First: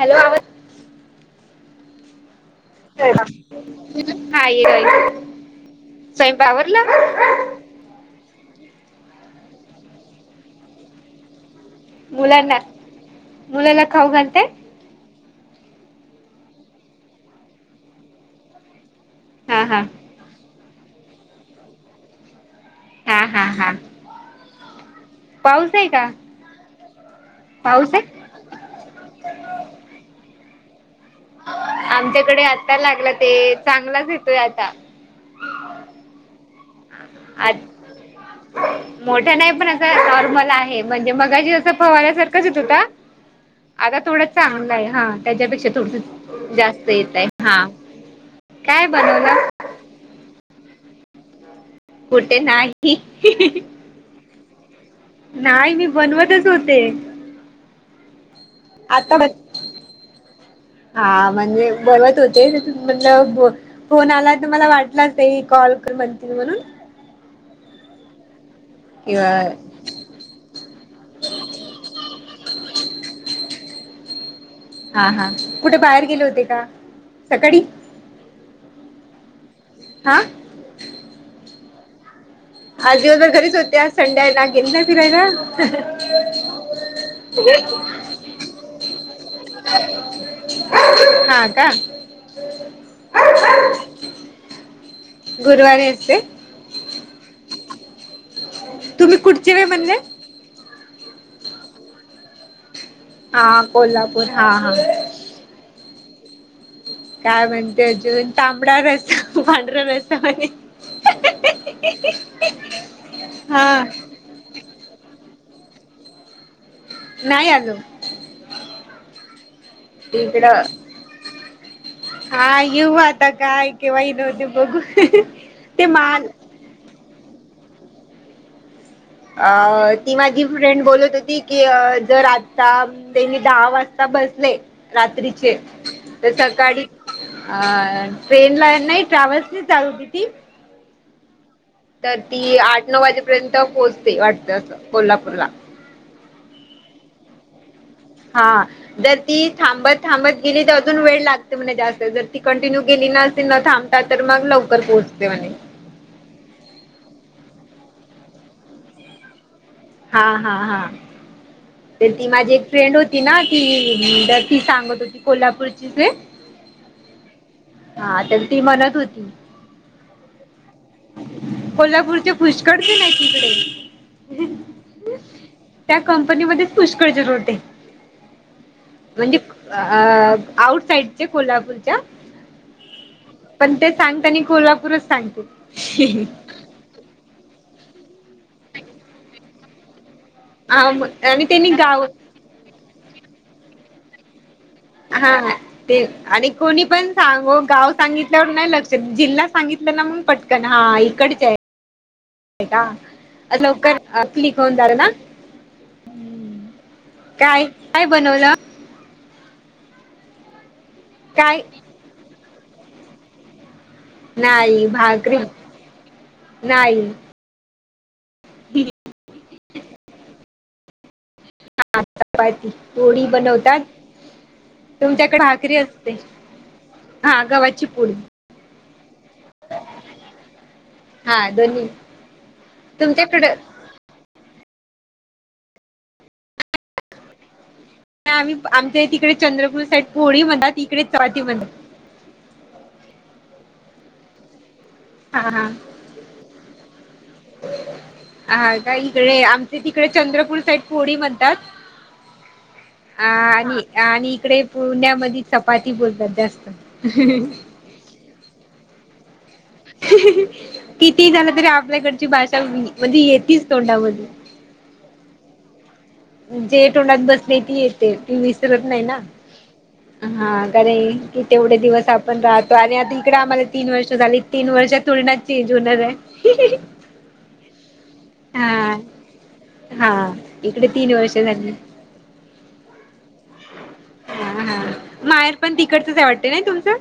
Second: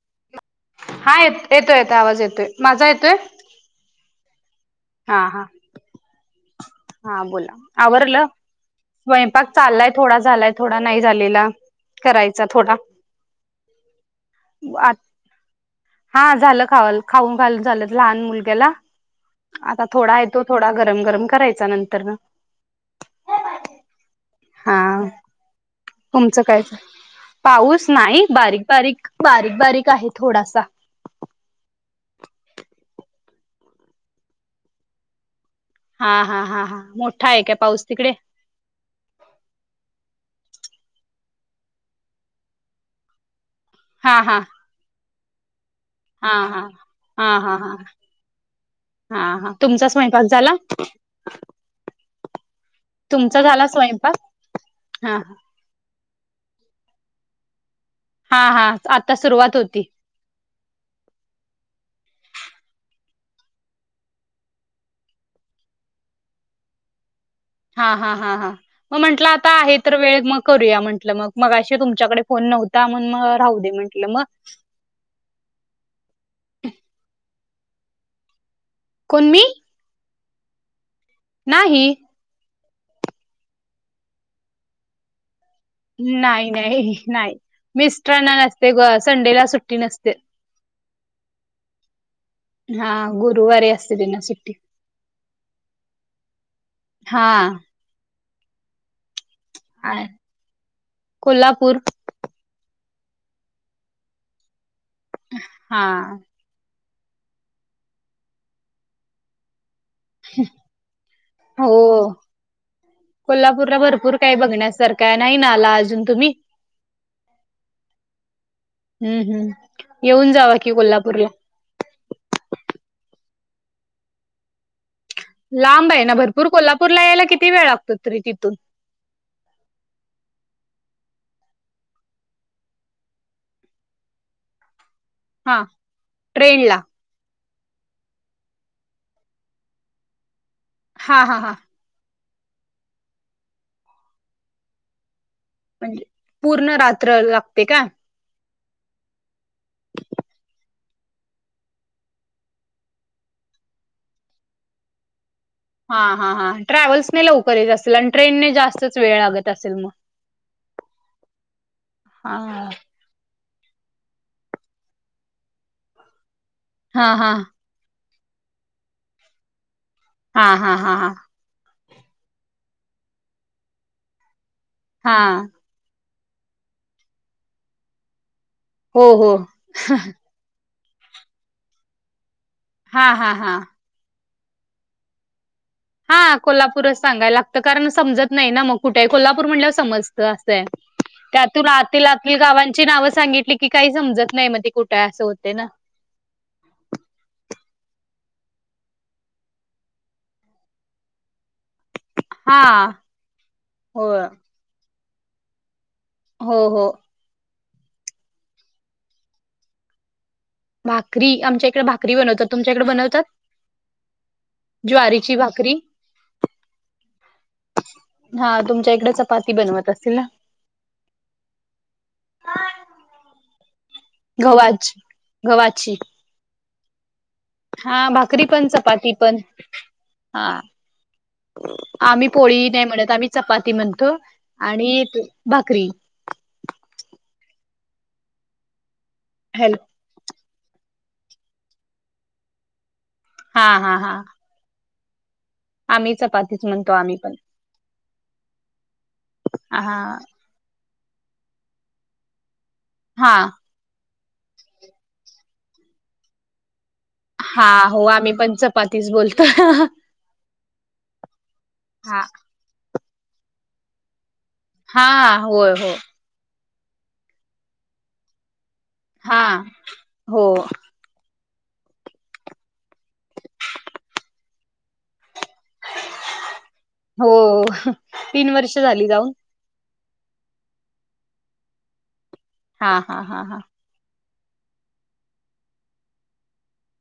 Hello आवाज हा येत येतो येतो आवाज येतोय माझा येतोय हा आहे हा हा [unintelligible] आवरला ना हा बोला, आवरलं? स्वयंपाक चाललाय थोडा झालाय थोडा नाही झालेला करायचा मुलांना थोडा मुलाला खाऊ घालताय? [unintelligible] हा झालं खावाल खाऊन घाल झालं लहान मुलग्याला हा हा आता थोडा तो थोडा गरम गरम करायचा नंतर ना हा हा हा हा पाऊस आहे का? तुमचं कायच पाऊस नाही बारीक बारीक बारीक बारीक आहे थोडासा आमच्याकडे आत्ता लागला ते चांगलाच येतोय आता हा हा हा हा मोठा आहे काय पाऊस तिकडे मोठं नाही पण असं नॉर्मल आहे म्हणजे मगाशी असं फवाऱ्या सारखाच येत होता आता हा थोडंच हा चांगलं आहे हा त्याच्यापेक्षा थोडं हा हा हा हा ह काय हा बनवलं? हा तुमचा स्वयंपाक झाला? कुठे नाही तुमचा काय झाला स्वयंपाक हा नाही बनवतच होते हा हा आता सुरुवात होती हा म्हणजे बोलत होते म्हटल फोन आलाय तर मला वाटलाच कॉल म्हणतील म्हणून हा हा हा हा मग किंवा म्हंटलं आता आहेत तर वेळ मग करूया म्हटलं मग मग अे तुमच्याकडे फोन नव्हता मण मग राहू दे म्हटलं मग हा हा कुठे बाहेर गेले होते का सकाळी कोण मी हा नाही आजी बरोबर घरीच होते आज संडे आहे ना गेल नाही फिरायला नाही नाही नाही मिस्टरांना नसते ग संडेला सुट्टी नसते [unintelligible] हा का हा गुरुवारी असते तेना सुट्टी गुरुवारी असते हा तुम्ही कुठचे वे म्हणले आ- कोल्हापूर हा कोल्हापूर हा हा हा काय म्हणते अजून तांबडा रस्सा पांढरा रस्सा म्हणे हो कोल्हापूरला हा भरपूर काही बघण्यासारखं आहे, नाही ना आला अजून तुम्ही नाही आलो हम्म हम्म येऊन जावा इकडं कि कोल्हापूरला हा येऊ आता काय केव्हा येणं होत बघू ते लांब आहे ना माल भरपूर कोल्हापूरला यायला किती वेळ लागतो तरी तिथून? अ ती माझी फ्रेंड बोलत होती की जर आता नी दहा वाजता बसले रात्रीचे हा तर ट्रेनला सकाळी. अ ट्रेन ला नाही ट्रॅव्हल्स नाही चालत होती? हां हां हां. तर ती आठ नऊ वाजेपर्यंत पोहोचते वाटतय असं कोल्हापूरला म्हणजे पूर्ण रात्र लागते का? हा जर ती थांबत थांबत गेली तर अजून वेळ लागतो? म्ह जास्त जर ती कंटिन्यू गेली ने न थांबता तर मग लवकर पोहोचते म्हणे हा हा हा ट्रॅव्हल्सनेे लवकरच असेल आणि ट्रेनने जास्तच वेळ लागत असेल मग? हा हा हा तर ती हा माझी एक फ्रेंड होती? ना की ती सांगत होती कोल्हापूरची जे हा हा हा तर ती म्हणत होती? हा हा हा हा कोल्हापूरचे पुष्कर पण आहे नाही तिकडे? हा त्या कंपनीमध्येच पुष्कळ जरूते हो हो म्हणजे अ आउट साइड चे कोल्हापूरच्या हा हा हा सांगनी कोल्हापूरच सांगते. हा कोल्हापूरच सांगायला लागतं कारण समजत नाही ना मग कुठेही कोल्हापूर म्हटलंवर समजतं हा मग आणि त्यातून त्यांनी आ गाव आतील गावांची नाव सांगितली की काही समजत नाही म कुठ हा! ते आणि कोणी पण सांगो गाव सांगितल्यावर नाही लक्ष जिल्हा सांगितलं ना मग पट कन हा इकडच आहे? हा हो का? लवकर हो क्लिक होऊन जात ना? हो हो काय काय बनवलं? भाकरी काय आमच्या इकडे भाकरी बनवतात तुमच्या इकडे बनवतात? नाही भाकरी नाही. हा तुमच्या इकडे चपाती बनवत असतील ना? हा चपाती पोळी बनवतात? गव्हाची तुमच्याकडे भाकरी गव्हाची असते हा गवा हा भाकरी पण चपाती पण हा. हा दोन्ही आम्ही पोळी नाही म्हणत आम्ही तुमच्याकडे चपाती म्हणतो आणि भाकरी. आम्ही आमच्या तिकडे हॅलो चंद्रपूर साईड पोळी मण तिकडे चपाती म्हणत. हा हा हा! हा हा आम्हीच चपातीच म्हणतो आम्ही पण? हा का इकडे आमचे हा तिकडे चंद्रपूर साईट पोळी म्हणतात अ हा आणि आणि इकडे पुण्यामध्ये चपाती बोलतात जास्त ह हो आम्ही पण चपातीच बोलतो? किती झालं तरी हा आपल्याकडची भाषा म्हणजे येते तोंडामध्ये. हा हा होय होय? जे तोंडात बसले ती येते ती विसरत नाही ना हा हो हा का कि तेवढे दिवस आपण राहतो आणि आता इकडे आम्हाला तीन वर्ष झाली तीन वर्ष थोडी ना चेंज होणार आहे? [unintelligible] हो तीन वर्ष हा झाली जाऊन? हा इकडे तीन वर्षे झाली. हा हा हा हा. हा हा माहेर पण तिकडचच आहे वाटते नाही तुमचं?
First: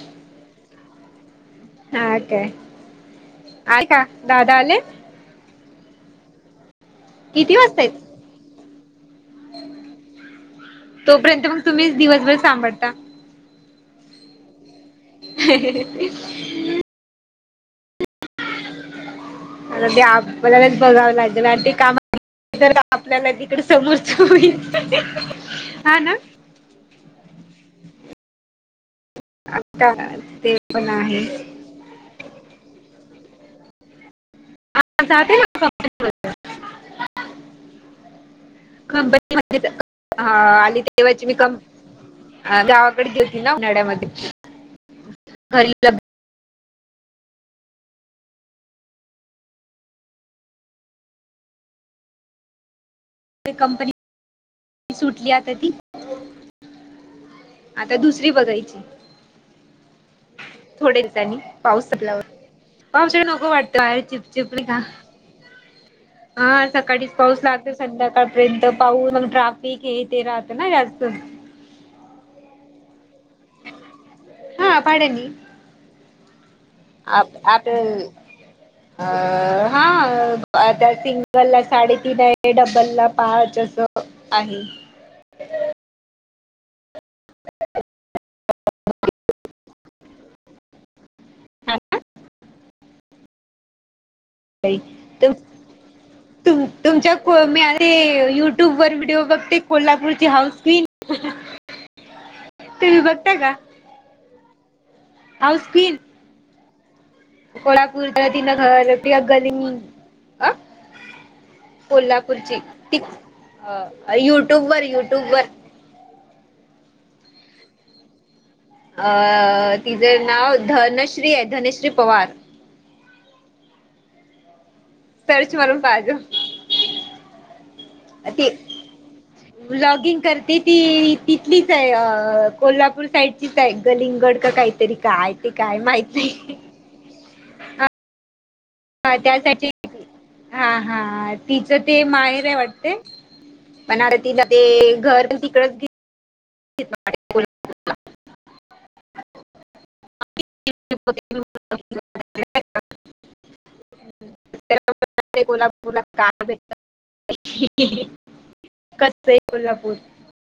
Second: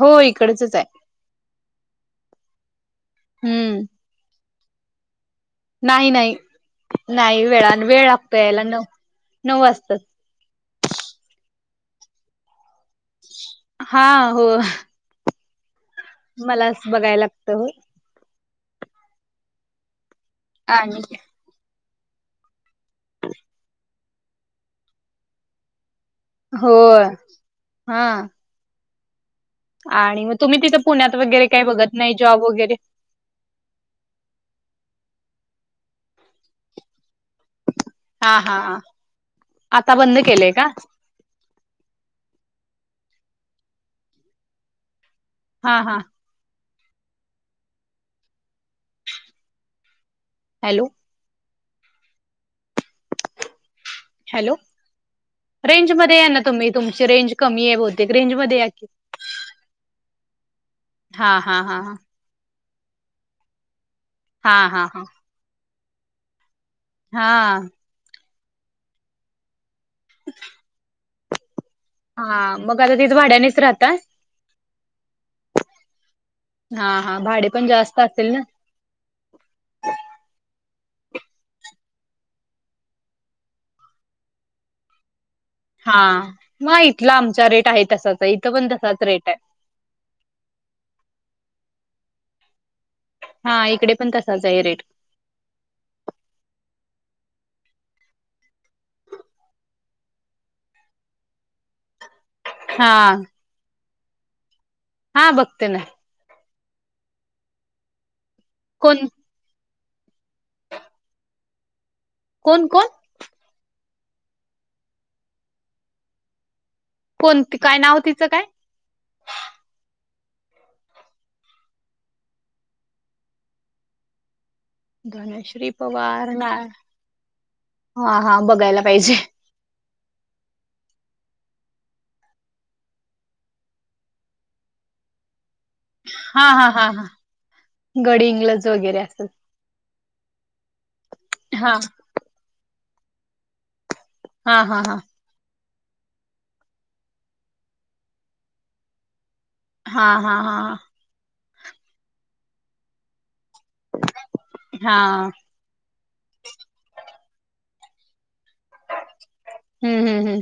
होय इकडचच आहे. हा काय हम्म आले का दादा आले? नाही नाही नाही किती वेळ वाजता आणि वेळ आहेत लागतो यायला नऊ नऊ वाजतं. तोपर्यंत मग तुम्हीच दिवसभर सांभाळता? हा हो. [inaudible] मला असं बघायला लागतं हो. ते आपल्यालाच आणि बघावं लागेल आणि ते कामं तर आपल्याला तिकडं समोरच होईल हा ना. हो हाय. आणि मग ते तुम्ही तिथं पण पुण्यात आहे वगैरे काही बघत नाही जॉब वगैरे? हा जाते ना [unintelligible] हा हा हा. कंपनी मध्येच आता बंद हा केलंय का आणि ते तेव्हाची मी कम गावाकडे घेतली ना उन्हाळ्यामध्ये घरी हा हा. लग्न हॅलो ते कंपनी हॅलो सुटली आता ती रेंज मध्ये या ना तुम्ही तुमची रेंज कमी आहे आता बहूतेक दुसरी रेंज मध्ये या की. थोडेया दिवसांनी हा हा हा पाऊस संपलावर पावस आहे नको वाटतं बाहेर हा चिपचिपली का हा हा हा सकाळीच हा पाऊस हा लागतो संध्याकाळ ट्रेन तर पाहून मग ट्राफिक हे ते राहतं ना जास्त. हा मग आता तिथ भाड्यानेच राहतात? हा भाड्याने. हा हा भाडे पण जास्त आपलं असेल ना. अ हा हा आता सिंगल ला साडेतीन आहे डबल ला पाच असं आहे. हा म इथला आमचा रेट आहे तसच आहे इथं पण तसाच रेट आहे. हा इकडे पण तसं बाई त तुम तुमच्या [unintelligible] युट्यूब वर व्हिडिओ बघते कोल्हापूरची हाऊस क्वीन हा तुम्ही बघता का? हा बघते ना. कोल्हापूरचा तिनं कोण घरं [unintelligible] गली अ कोल्हा पूर्ची कोण कोण तीच युट्यूब वर युट्यूब वर कोण ती काय नाव तिचं काय? अ तिचें नाव धनश्री आहे धनश्री पवार. सर्च धनश्री मारून पाहाजो पवार नाय हा हा बघायला पाहिजे. व्लॉगिंग करते ती तिथलीच आहे कोल्हापूर साईडचीच आहे गलिंगड का काही तरी काय ते काय माही हा हा हा हा गडींगलाच हा त्या साइडची हा हा हा तिचं ते माहेर आहे वाटते. पण आरतीला ते हा हा हा घर पण तिकडचं [unintelligible] हां हां हां हां ग हा [inaudible] तुला का भट [inaudible] कस आहे कोल्हापूर हम्म हम्म हम्म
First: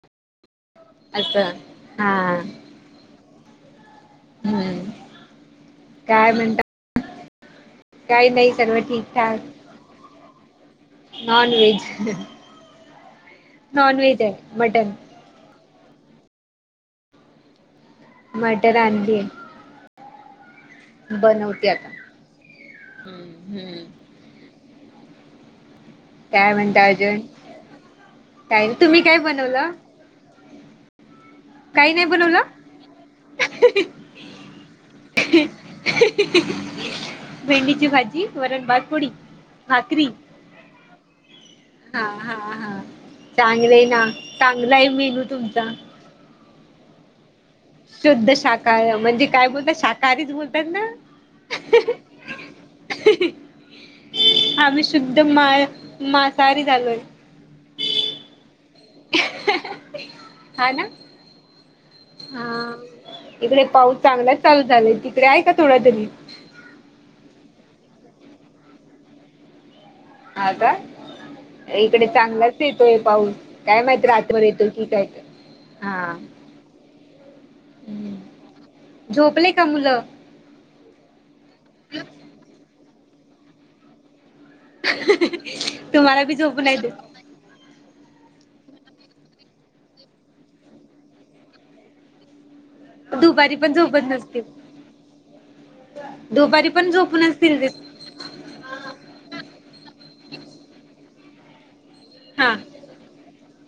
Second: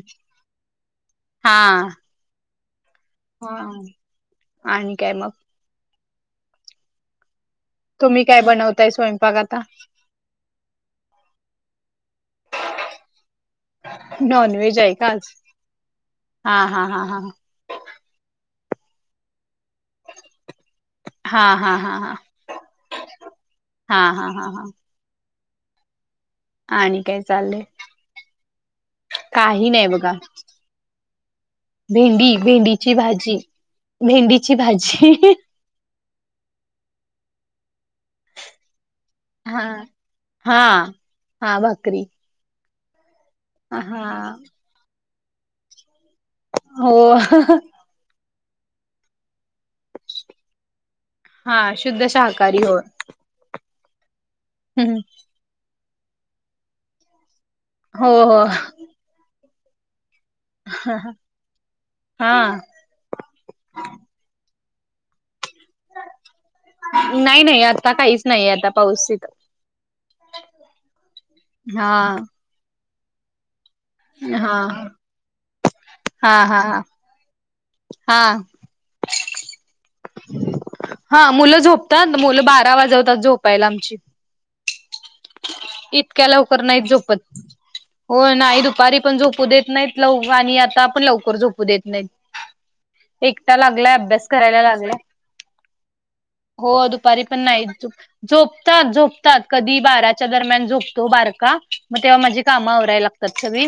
असं हा [inaudible] हा हम्म आणि काय मग काय म्हणट तुम्ही काही काय नाही सर्व बनवताय स्वयंपाक ठीकठाक आता non veg non veg non veg mutton आहे आज हा हा हा हा मटर आनलीय. हा बनवते हा आता हा हा हम्म हम्म हा हा हा हा. काय म्हणता आणि अर्जून काय चाललंय कायरी तुम्ही काय बनवलं. बघ काही नाही भेंडी बनवलं भेंडीची भाजी भेंडीची भाजी. भेंडीची भाजी वरण भात पोळी. हा भाकरी हा हा भकरी. हा हा चांगलं आहे ना चांगला आहे मेनू तुमचा. हो. शुद्ध शाख म्हणजे काय बोलत श काधच बोलतात ना. हा शुद्ध शाकाहारी हो आम्ही शुद्ध माळ मसाहारी झालोय. हो हो [inaudible] हा हा हा इकडे पाऊस चांगलाच चालू झालाय तिकडे आहे का थोड तरी. नाही नाही आता काहीच नाहीे आता पाऊस इथं. हा का हा इकडे चांगलाच येतोय पाऊस. काय माहित रत मर हा येतो कठीकय हा. हा हा हा. हा. झोपले का मुलं. हा मुलं झोपतात मुलं बारा वाजवतात झोपायला आमची. तुम्हाला इतक्या बी लवकर झोपू नाही नाहीत देत झोपत. हो नाही दुपारी पण झोपू देत नाहीत लव आणि आता पण लवकर झोपू देत नाहीत. दुपारी एकटा पण लागला झोपत अभ्यास नसतील करायला लागले. दुपारी हो पण दुपारी झोपून पण असतील नाही ते झोपतात झोपतात कधी बाराच्या दरम्यान झोपतो बारका मग तेव्हा माझी हा काम आवरायला लागत चछ मी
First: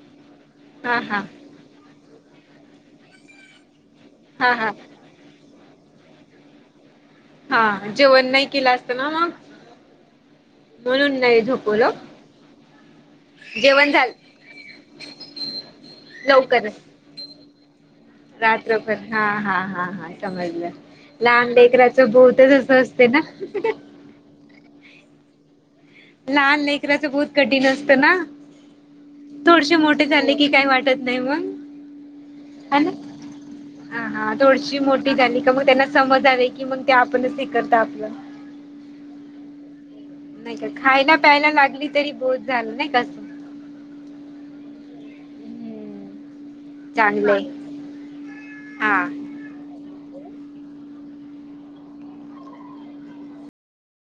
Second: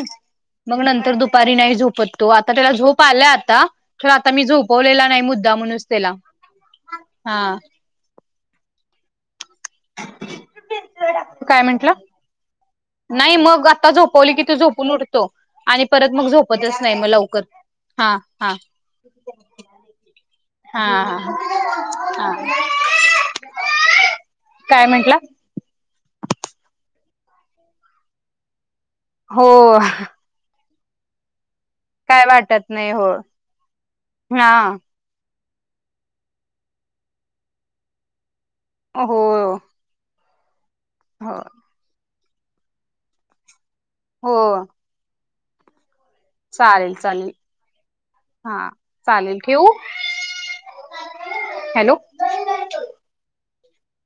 मग हा नंतर हा दुपारी नाही झोपतो आता त्याला झोप आला आता. च आता मी हा हा झोपवलेला नाही मुद्दा म्हणूनच त्याला. हा जेवण नाही केलं असत ना मग. म्हणून नाही काय झोपवलं. म्हंटलं नाही मग आता जेवण झालं झोपवली की तू झोपून उठतो. आणि परत मग झोपतच नाही मग लवकर. हा हा रात्र पर हा हा हा हा. समजलं हा हा लहान डेकराच बोतच हा अस असते ना. काय म्हंटलं. लहान लेकराचं बहुत कठीण असतं ना. हो थोडीशी मोठे झाले की, काही वाटत नाही मग. काय वाटत नाही हो हा हा तुळशी मो ली का मग त्यांना समजा की मग ते आपणच हे करत आपलं. हो हो. नाही का खायला प्यायला लागली तरी बोध झालं नाही कसं. हो. चालेल चालेल चांगलंय हा चालेल. ठेऊ हॅलो.